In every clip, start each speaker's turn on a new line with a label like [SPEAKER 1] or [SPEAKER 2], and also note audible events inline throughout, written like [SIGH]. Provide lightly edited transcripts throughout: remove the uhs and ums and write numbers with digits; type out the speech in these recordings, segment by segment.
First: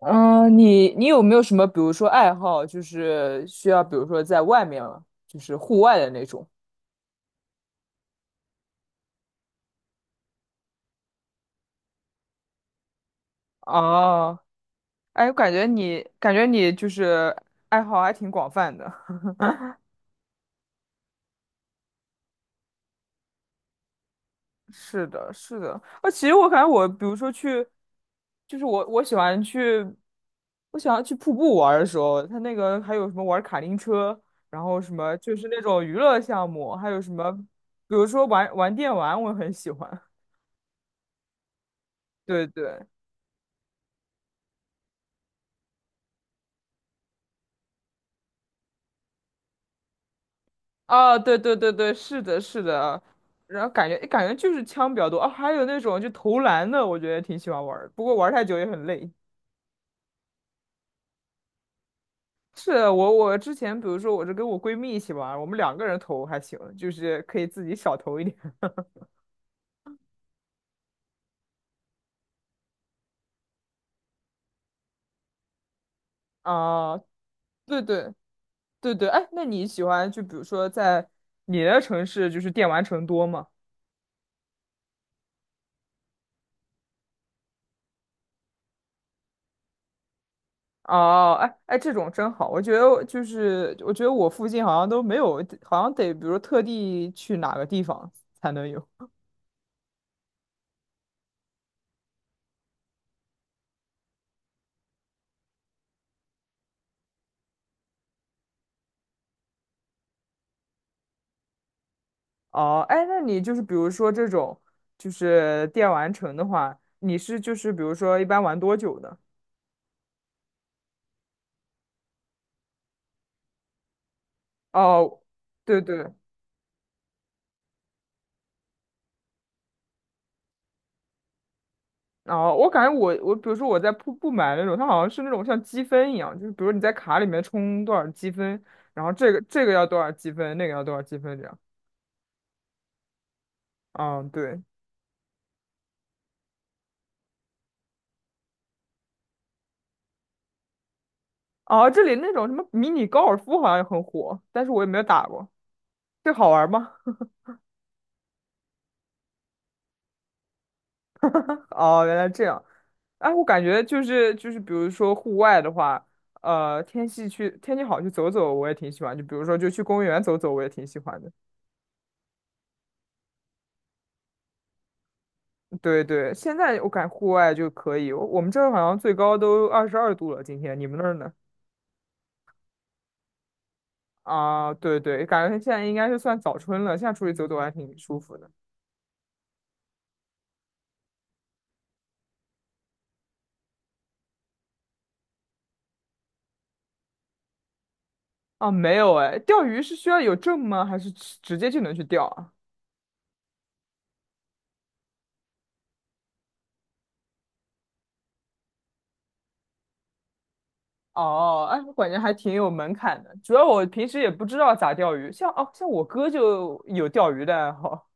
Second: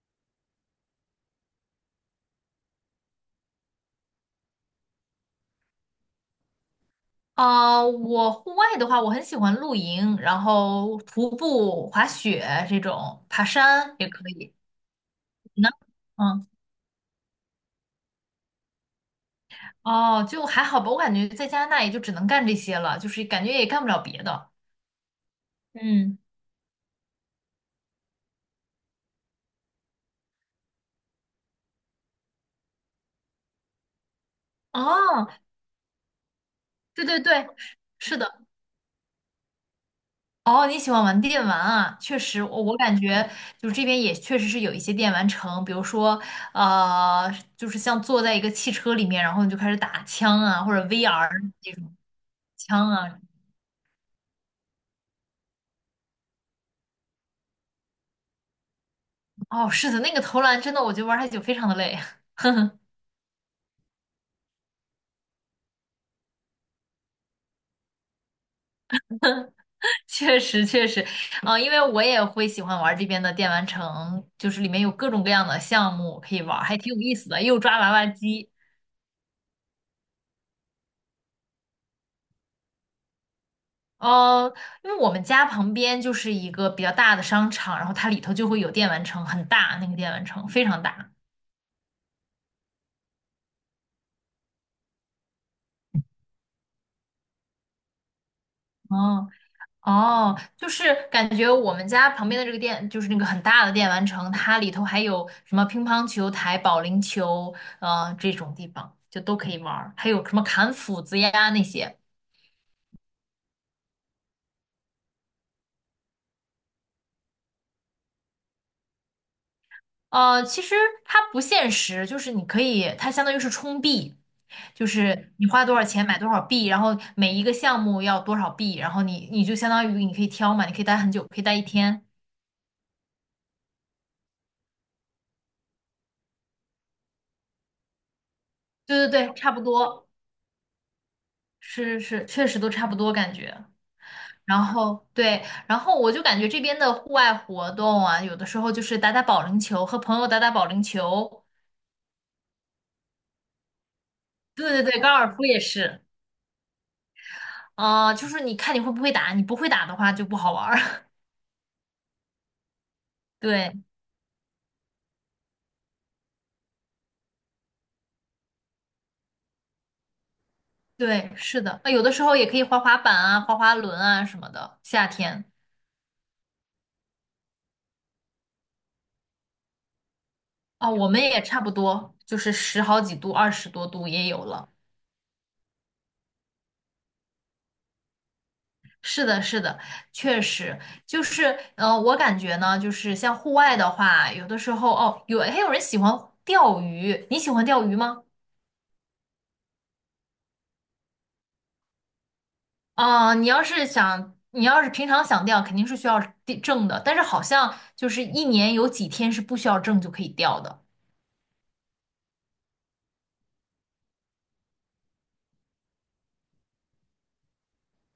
[SPEAKER 1] 你有没有什么，比如说爱好，就是需要，比如说在外面，就是户外的那种？
[SPEAKER 2] 我户外的话，我很喜欢露营，然后徒步、滑雪这种，爬山也可
[SPEAKER 1] 哦，
[SPEAKER 2] 以。
[SPEAKER 1] 哎，我感
[SPEAKER 2] 你
[SPEAKER 1] 觉
[SPEAKER 2] 呢？
[SPEAKER 1] 你感觉
[SPEAKER 2] 嗯，
[SPEAKER 1] 你就是爱好还挺广泛的。[LAUGHS]
[SPEAKER 2] 哦，就还好吧，我感觉在加拿大也就只能干这些了，就是感觉也干不了别的。
[SPEAKER 1] 是的，是的。啊，
[SPEAKER 2] 嗯，
[SPEAKER 1] 其实我感觉我，比如说去，就是我喜欢去，我喜欢去瀑布玩儿的时候，它那个还有什么玩卡丁车，然后什么
[SPEAKER 2] 哦，
[SPEAKER 1] 就是那种娱乐项目，还有
[SPEAKER 2] 对
[SPEAKER 1] 什
[SPEAKER 2] 对
[SPEAKER 1] 么，
[SPEAKER 2] 对，
[SPEAKER 1] 比如
[SPEAKER 2] 是
[SPEAKER 1] 说
[SPEAKER 2] 的。
[SPEAKER 1] 玩玩电玩，我很喜欢。
[SPEAKER 2] 哦，你喜欢玩电玩啊？确
[SPEAKER 1] [LAUGHS]
[SPEAKER 2] 实，
[SPEAKER 1] 对
[SPEAKER 2] 我
[SPEAKER 1] 对。
[SPEAKER 2] 感觉就是这边也确实是有一些电玩城，比如说，呃，就是像坐在一个汽车里面，然后你就开始打枪啊，或者
[SPEAKER 1] 啊，
[SPEAKER 2] VR
[SPEAKER 1] 对对对
[SPEAKER 2] 那
[SPEAKER 1] 对，
[SPEAKER 2] 种
[SPEAKER 1] 是的，是的
[SPEAKER 2] 枪
[SPEAKER 1] 啊，
[SPEAKER 2] 啊。
[SPEAKER 1] 然后感觉就是枪比较多啊，还有那种就投篮的，我觉得挺喜欢玩儿，不过玩儿太久也很累。
[SPEAKER 2] 哦，是的，那个投篮真的，我觉得玩太久非常的累，
[SPEAKER 1] 是的。我之前比如说我是跟我闺蜜一起玩儿，我们两个人投还行，就是可以自己少投一点。
[SPEAKER 2] [LAUGHS] 确实确实，啊、因为我也会喜欢玩这边的电玩城，就是里面有各种各样的项目可
[SPEAKER 1] [LAUGHS]
[SPEAKER 2] 以玩，还挺
[SPEAKER 1] 啊。
[SPEAKER 2] 有意思的，又抓
[SPEAKER 1] 对
[SPEAKER 2] 娃娃
[SPEAKER 1] 对
[SPEAKER 2] 机，
[SPEAKER 1] 对对，哎，那你喜欢就比如说在你的城市就是电玩城多吗？
[SPEAKER 2] 呃，因为我们家旁边就是一个比较大的商场，然后它里头就会有电玩城，很大，那个电玩城非常大，
[SPEAKER 1] 哦，哎哎，这种真好，我觉得我附近好像都没有，好像得比如特地去哪个地方才能有。
[SPEAKER 2] 哦，哦，就是感觉我们家旁边的这个店，就是那个很大的电玩城，它里头还有什么乒乓球台、保龄球，这种地方就都可以玩儿，还有什么砍斧子呀那些。
[SPEAKER 1] 哦，哎，那你就是比如说这种，就是电玩城的话，你是就是比如说一般玩多久的？
[SPEAKER 2] 其实它不现实，就是你可以，它相当于是充币，就
[SPEAKER 1] 哦，
[SPEAKER 2] 是你花多
[SPEAKER 1] 对
[SPEAKER 2] 少钱
[SPEAKER 1] 对，
[SPEAKER 2] 买多少币，然后每一个项目要多少币，然后你就相当于你可以挑嘛，你可以待很久，可以待一天。
[SPEAKER 1] 哦，我感觉我比如说我在瀑布买那种，它好像是那种像积分一样，就是比如你在卡里面充多少积分，然
[SPEAKER 2] 对
[SPEAKER 1] 后
[SPEAKER 2] 对
[SPEAKER 1] 这
[SPEAKER 2] 对，
[SPEAKER 1] 个
[SPEAKER 2] 差不
[SPEAKER 1] 这个要多
[SPEAKER 2] 多，
[SPEAKER 1] 少积分，那个要多少积分这样。
[SPEAKER 2] 是是，确实都差不多感觉。
[SPEAKER 1] 嗯，
[SPEAKER 2] 然
[SPEAKER 1] 对。
[SPEAKER 2] 后对，然后我就感觉这边的户外活动啊，有的时候就是打打保龄球，和朋友打打保龄球。
[SPEAKER 1] 哦，这里那种什么迷你高尔夫好像也很火，但是我
[SPEAKER 2] 对对
[SPEAKER 1] 也没
[SPEAKER 2] 对，
[SPEAKER 1] 有
[SPEAKER 2] 高
[SPEAKER 1] 打
[SPEAKER 2] 尔夫
[SPEAKER 1] 过，
[SPEAKER 2] 也是。
[SPEAKER 1] 这好玩吗？
[SPEAKER 2] 啊、就是你看你会不会打，你不会打的话就不好玩儿。
[SPEAKER 1] 哦，原来这样。哎，
[SPEAKER 2] [LAUGHS]
[SPEAKER 1] 我感
[SPEAKER 2] 对
[SPEAKER 1] 觉就是，比如说户外的话，天气好去走走，我也挺喜欢。就比如说，就去公园走走，我也挺喜欢的。
[SPEAKER 2] 对，是的，啊，有的时候也可以滑滑板啊、滑滑轮啊什么的。夏天
[SPEAKER 1] 对对，现在我感觉户外就可以。我们这儿好像最高都22度了，今天你
[SPEAKER 2] 啊、
[SPEAKER 1] 们那
[SPEAKER 2] 我
[SPEAKER 1] 儿
[SPEAKER 2] 们
[SPEAKER 1] 呢？
[SPEAKER 2] 也差不多，就是十好几度、二十多度也有了。
[SPEAKER 1] 啊，对对，感觉现在应该是算早春了，现在出去走走还挺舒服的。
[SPEAKER 2] 是的，是的，确实就是，我感觉呢，就是像户外的话，有的时候哦，有还有人喜欢钓鱼，你喜欢钓鱼吗？
[SPEAKER 1] 啊，没有哎，钓鱼是需要有证吗？还是直接就能去钓啊？
[SPEAKER 2] 啊、你要是想，你要是平常想钓，肯定是需要地证的，但是好像就是一年有几天是不需要证就可以钓的。
[SPEAKER 1] 哦，哎，我感觉还挺有门槛的。主要我平时也不知道咋钓鱼，像我哥就有钓鱼的爱好，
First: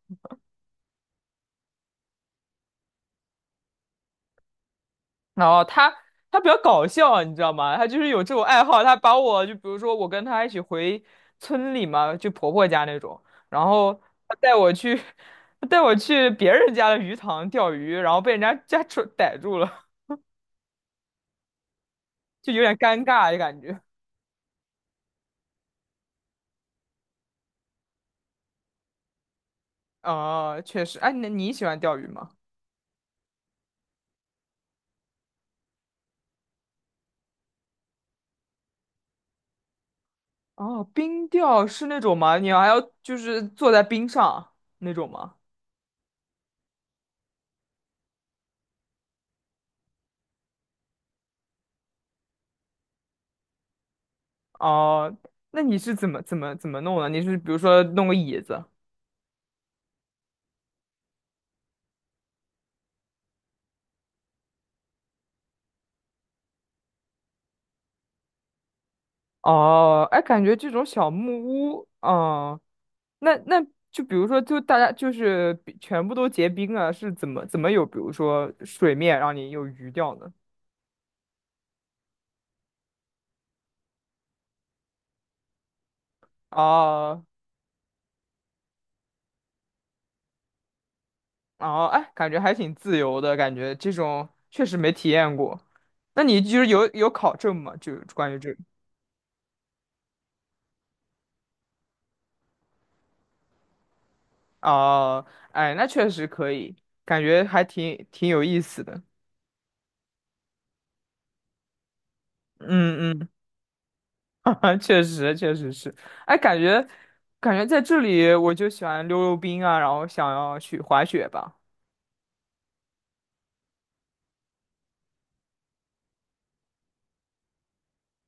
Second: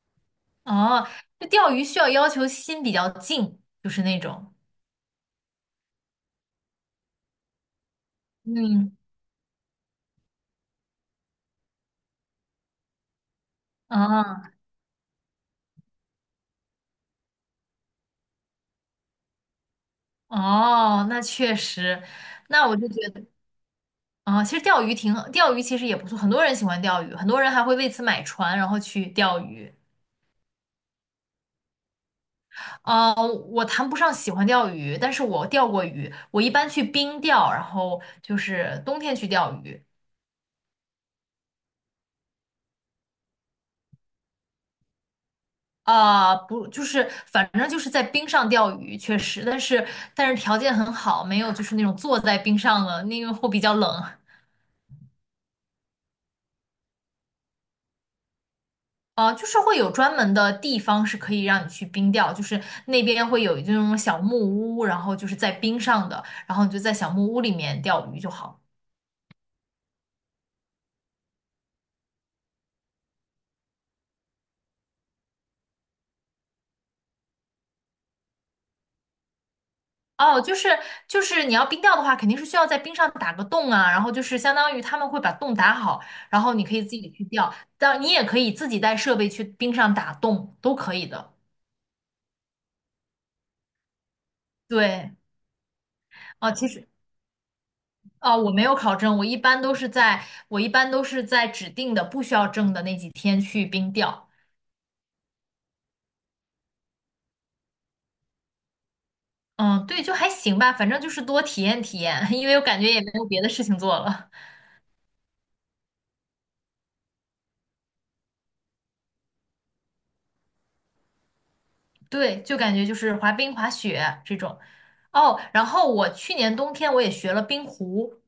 [SPEAKER 2] 哦，这钓鱼需要要求心比较静，就是那种，
[SPEAKER 1] 然后他比较搞笑，你知道吗？他就是有这种爱好，他
[SPEAKER 2] 嗯，
[SPEAKER 1] 把我就比如说我跟他一起回村里嘛，就婆婆家那种，然后他
[SPEAKER 2] 啊，
[SPEAKER 1] 带我去 [LAUGHS] 他带我去别人家的鱼塘钓鱼，然后被人家家主逮住了，
[SPEAKER 2] 哦，那确实，
[SPEAKER 1] 就有
[SPEAKER 2] 那
[SPEAKER 1] 点
[SPEAKER 2] 我就
[SPEAKER 1] 尴
[SPEAKER 2] 觉得。
[SPEAKER 1] 尬的感觉。
[SPEAKER 2] 啊，其实钓鱼挺，钓鱼其实也不错，很多人喜欢钓鱼，很多人还会为此买船，然后去钓鱼。
[SPEAKER 1] 哦，确实，哎，那你喜欢钓鱼吗？
[SPEAKER 2] 啊，我谈不上喜欢钓鱼，但是我钓过鱼，我一般去冰钓，然后就是冬天去钓鱼。
[SPEAKER 1] 哦，冰钓是那种吗？你还要就是坐在冰上那种吗？
[SPEAKER 2] 啊，不，就是反正就是在冰上钓鱼，确实，但是条件很好，没有就是那种坐在冰上了，那个会比较冷。
[SPEAKER 1] 哦，那你是怎么弄的？你是比如说弄个椅子？
[SPEAKER 2] 就是会有专门的地方是可以让你去冰钓，就是那边会有这种小木屋，然后就是在冰上的，然后你就在小木屋里面钓鱼就好。
[SPEAKER 1] 哦，哎，感觉这种小木屋，哦，那就比如说，就大家就是比全部都结冰了，是怎么有，比如说水面让你有鱼钓呢？
[SPEAKER 2] 哦，就是你要冰钓的话，肯定是需要在冰上打个洞啊，然后就是相当于他们会把洞打好，然后你可以自己
[SPEAKER 1] 哦
[SPEAKER 2] 去钓，但你也可以自己带设备去冰上打洞，都可以的。
[SPEAKER 1] 哦，哎，感觉还挺自由的，感觉这种确实没体
[SPEAKER 2] 对，
[SPEAKER 1] 验过。那你
[SPEAKER 2] 哦，
[SPEAKER 1] 就是
[SPEAKER 2] 其
[SPEAKER 1] 有
[SPEAKER 2] 实
[SPEAKER 1] 有考证吗？就关
[SPEAKER 2] 哦，
[SPEAKER 1] 于
[SPEAKER 2] 我
[SPEAKER 1] 这。
[SPEAKER 2] 没有考证，我一般都是在指定的不需要证的那几天去冰钓。
[SPEAKER 1] 哦，哎，那确实可以，感觉还挺有意思的。
[SPEAKER 2] 嗯，对，就还行吧，反正就是多体验体验，[LAUGHS] 因为我感觉也没
[SPEAKER 1] 嗯
[SPEAKER 2] 有
[SPEAKER 1] 嗯，
[SPEAKER 2] 别的事情做了。
[SPEAKER 1] [LAUGHS] 确实确实是。哎，感觉在这里我就喜欢溜溜冰啊，然后想要去滑雪吧。
[SPEAKER 2] [LAUGHS] 对，就感觉就是滑冰、滑雪这种。哦，然后我去年冬天我也学了冰壶，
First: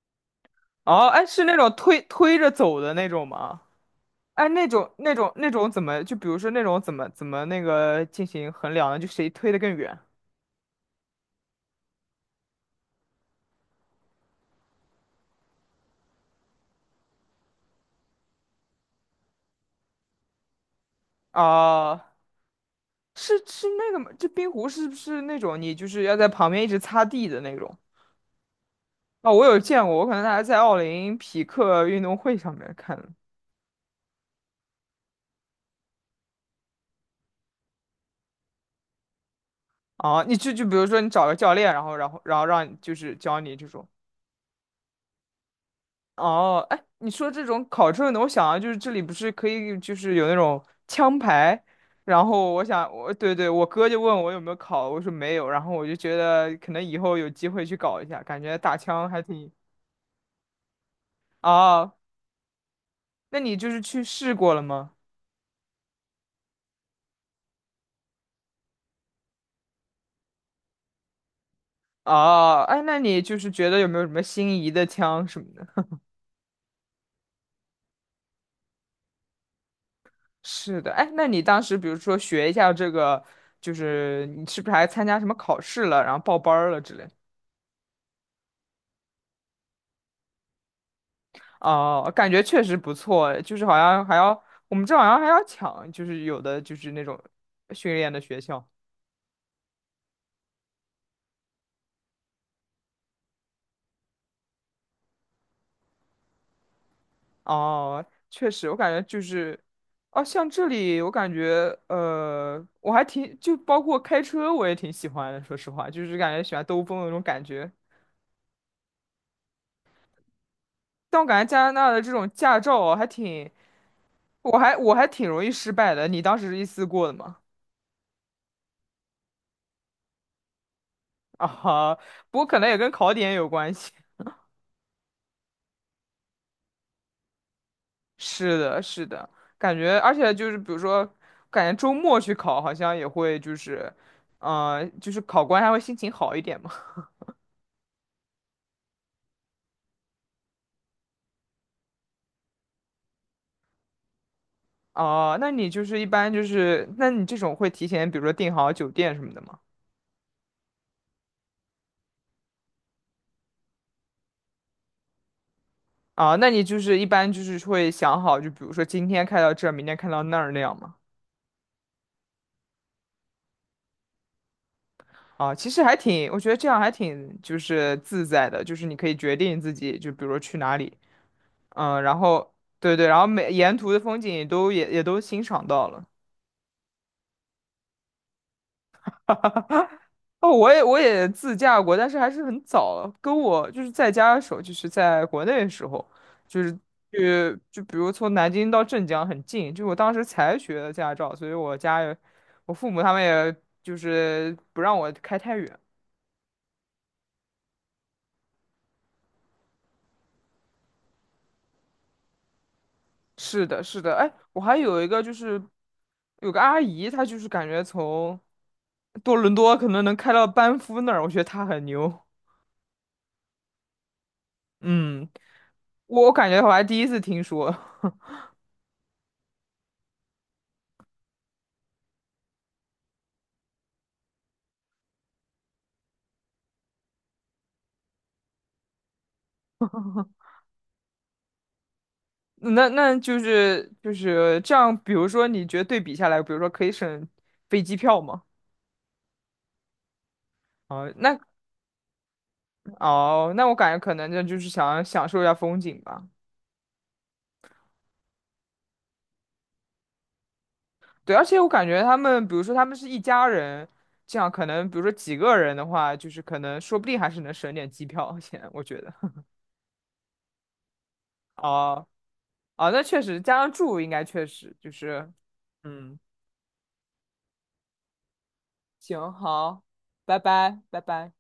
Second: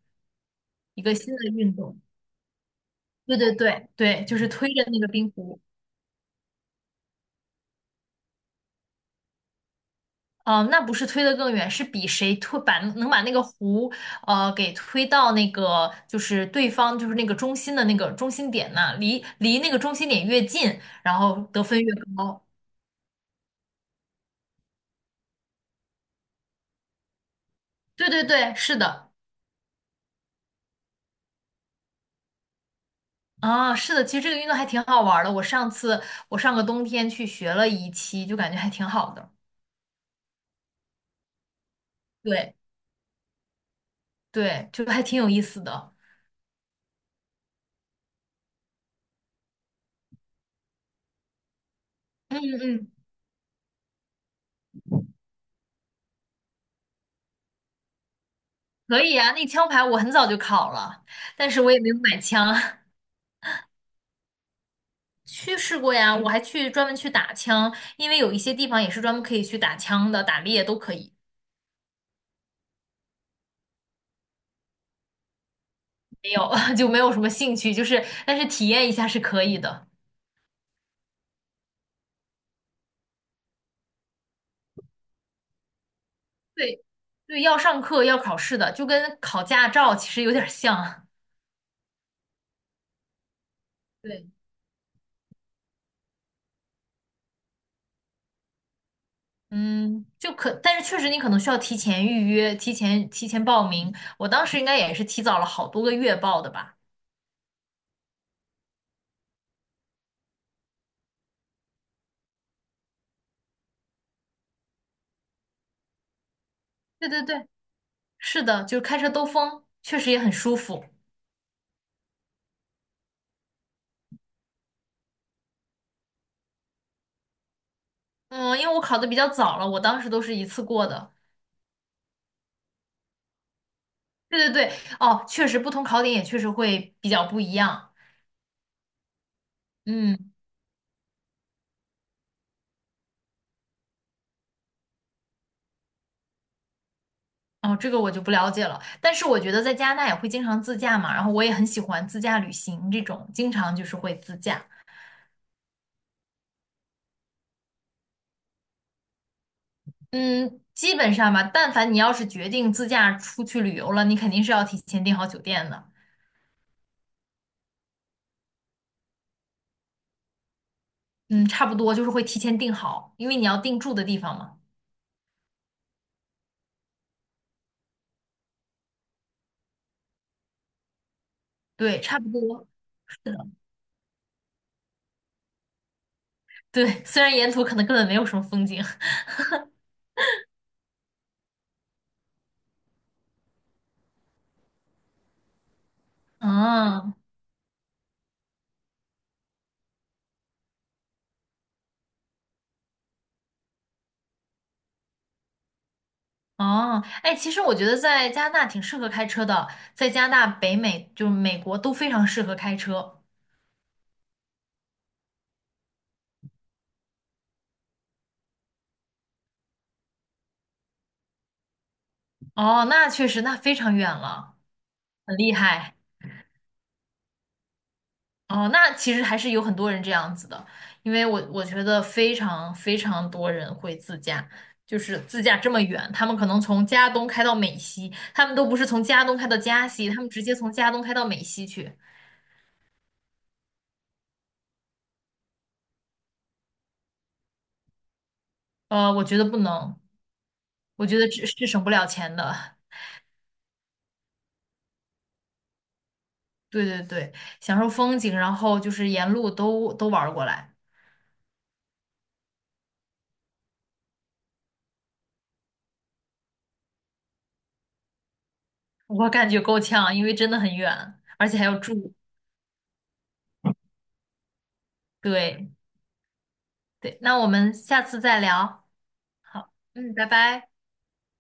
[SPEAKER 2] 一
[SPEAKER 1] 哦，
[SPEAKER 2] 个
[SPEAKER 1] 哎，
[SPEAKER 2] 新
[SPEAKER 1] 是
[SPEAKER 2] 的
[SPEAKER 1] 那
[SPEAKER 2] 运
[SPEAKER 1] 种
[SPEAKER 2] 动。
[SPEAKER 1] 推推着走的那种
[SPEAKER 2] 对对
[SPEAKER 1] 吗？
[SPEAKER 2] 对对，就
[SPEAKER 1] 哎，
[SPEAKER 2] 是
[SPEAKER 1] 那
[SPEAKER 2] 推着
[SPEAKER 1] 种
[SPEAKER 2] 那个
[SPEAKER 1] 那
[SPEAKER 2] 冰
[SPEAKER 1] 种那
[SPEAKER 2] 壶。
[SPEAKER 1] 种怎么就比如说那种怎么那个进行衡量呢？就谁推的更远？
[SPEAKER 2] 哦，那不是推得更远，是比谁推把能把那个壶给推到那个就是对方就是那个中心的那个中心点那，离那个中心点越近，然后得分越
[SPEAKER 1] 啊，
[SPEAKER 2] 高。
[SPEAKER 1] 是那个吗？这冰壶是不是那种你就是要在旁边一直擦地的那种？
[SPEAKER 2] 对对对，是的。
[SPEAKER 1] 哦，我有见过，我可能还在奥林匹克运动会上面看的。
[SPEAKER 2] 啊，是的，其实这个运动还挺好玩儿的。我上个冬天去学了一期，就感觉还挺好的。
[SPEAKER 1] 哦，你就比如说你找个教练，然后
[SPEAKER 2] 对
[SPEAKER 1] 让你就是教你这种。
[SPEAKER 2] 对，就还挺有意思的。
[SPEAKER 1] 哦，哎，你说这种考证的，我想啊，就是这里不是可以就是有那种枪牌，然
[SPEAKER 2] 嗯
[SPEAKER 1] 后我
[SPEAKER 2] 嗯，
[SPEAKER 1] 想我对对，我哥就问我有没有考，我说没有，然后我就觉得可能以后有机会去搞一下，感觉打
[SPEAKER 2] 可
[SPEAKER 1] 枪
[SPEAKER 2] 以
[SPEAKER 1] 还
[SPEAKER 2] 啊。那
[SPEAKER 1] 挺。
[SPEAKER 2] 枪牌我很早就考了，但是我也没
[SPEAKER 1] 哦，
[SPEAKER 2] 有买枪。[LAUGHS]
[SPEAKER 1] 那你就是去试过了吗？
[SPEAKER 2] 去试过呀，我还去专门去打枪，因为有一些地方也是专门可以去打枪的，打猎都可以。
[SPEAKER 1] 哦，哎，那你就是觉得有没有什么心仪的枪什么的？
[SPEAKER 2] 没有，[LAUGHS] 就没有什么兴趣，就是但是体验一下是可以的。
[SPEAKER 1] 是的，哎，那你当时比如说学一下这个，就是你是不是还参加什么考试了，然后报班儿了
[SPEAKER 2] 对
[SPEAKER 1] 之类？
[SPEAKER 2] 对，要上课要考试的，就跟考驾照其实有点儿像。
[SPEAKER 1] 哦，感觉确实不错，就是好像还
[SPEAKER 2] 对。
[SPEAKER 1] 要我们这好像还要抢，就是有的就是那种训练的学校。
[SPEAKER 2] 嗯，就可，但是确实你可能需要提前预约、提前报名。我当时应该也是提早了好多个月报的吧？
[SPEAKER 1] 哦，确实，我感觉就是，哦，像这里我感觉，我还挺就包括开车我也挺喜欢的，说实话，就是感觉喜欢兜风的
[SPEAKER 2] 对
[SPEAKER 1] 那种
[SPEAKER 2] 对
[SPEAKER 1] 感
[SPEAKER 2] 对，
[SPEAKER 1] 觉。
[SPEAKER 2] 是的，就是开车兜风，确实也很舒服。
[SPEAKER 1] 但我感觉加拿大的这种驾照啊还挺。我还挺容易失败的，你当时是一次过的吗？
[SPEAKER 2] 嗯，因为我考的比较早了，我当时都是一次过的。
[SPEAKER 1] 啊哈，不过可能也跟考点有关系。
[SPEAKER 2] 对对对，哦，确实不同考点也确实会比较不一样。
[SPEAKER 1] [LAUGHS] 是的，是的，感觉而
[SPEAKER 2] 嗯，
[SPEAKER 1] 且就是比如说，感觉周末去考好像也会就是，就是考官还会心情好一点嘛。
[SPEAKER 2] 哦，这个我就不了解了。但是我觉得在加拿大也会经常自驾嘛，然后我也很喜欢自驾旅行这种，经常就是会自驾。
[SPEAKER 1] 哦、那你就是一般就是，那你这种会提前比如说订好酒店什么的吗？
[SPEAKER 2] 嗯，基本上吧，但凡你要是决定自驾出去旅游了，你肯定是要提前订好酒店的。
[SPEAKER 1] 啊、那你就是一般就是会想好，就比如说今天开到这儿，明天开到那儿那样吗？
[SPEAKER 2] 嗯，差不多就是会提前订好，因为你要定住的地方嘛。
[SPEAKER 1] 啊，其实还挺，我觉得这样还挺就是自在的，就是你可以决定自己，就比如说去哪里，嗯，
[SPEAKER 2] 对，
[SPEAKER 1] 然
[SPEAKER 2] 差不
[SPEAKER 1] 后
[SPEAKER 2] 多。
[SPEAKER 1] 对对，然
[SPEAKER 2] 是
[SPEAKER 1] 后
[SPEAKER 2] 的。
[SPEAKER 1] 每沿途的风景都也都欣赏到了。
[SPEAKER 2] 对，虽然沿途可能根本没有什么风景。[LAUGHS]
[SPEAKER 1] 哦，我也自驾过，但是还是很早了跟我就是在家的时候，就是在国内的时候，就是
[SPEAKER 2] 嗯，
[SPEAKER 1] 去就比如从南京到镇江很近，就我当时才学的驾照，所以我家也我父母他们也就是不让我开太远。
[SPEAKER 2] 哦，哎，其实我觉得在加拿大挺适合开车的，在加拿大、北美就是美国都非常适合开车。
[SPEAKER 1] 是的，是的，哎，我还有一个就是有个阿姨，她就是感觉从多伦多可能能开到班夫那儿，我觉得她很牛。
[SPEAKER 2] 哦，那确实，那非常远了，
[SPEAKER 1] 嗯，
[SPEAKER 2] 很厉害。
[SPEAKER 1] 我感觉我还第一次听说。
[SPEAKER 2] 哦，那其实还是有很多人这样子的，因为我觉得非常非常多人会自驾，就是自驾这么远，他们可能从加东开到美西，他们都不是从加东开到加西，他们直接从加东开到美西去。
[SPEAKER 1] [LAUGHS] 那就是这样，比如说你觉得对比下来，比如说可以省飞机票吗？
[SPEAKER 2] 我觉得不能，我
[SPEAKER 1] 哦，
[SPEAKER 2] 觉得
[SPEAKER 1] 那
[SPEAKER 2] 这是省不了钱的。
[SPEAKER 1] 哦,那我感觉可能这就是想享受一下风景吧。
[SPEAKER 2] 对对对，享受风景，然后就是沿路都玩儿过来，
[SPEAKER 1] 对，而且我感觉他们，比如说他们是一家人，这样可能，比如说几个人的话，就是可能说不定还是能省点机票 [LAUGHS] 钱，我觉得。
[SPEAKER 2] 我感觉够呛，因为真的很远，而且还要
[SPEAKER 1] 哦，
[SPEAKER 2] 住。
[SPEAKER 1] 哦，那确实，加上住应该确实就是，
[SPEAKER 2] 对
[SPEAKER 1] 嗯，
[SPEAKER 2] 对，那我们下次再聊。
[SPEAKER 1] 行，
[SPEAKER 2] 好，
[SPEAKER 1] 好，
[SPEAKER 2] 嗯，拜
[SPEAKER 1] 拜
[SPEAKER 2] 拜。
[SPEAKER 1] 拜，拜拜。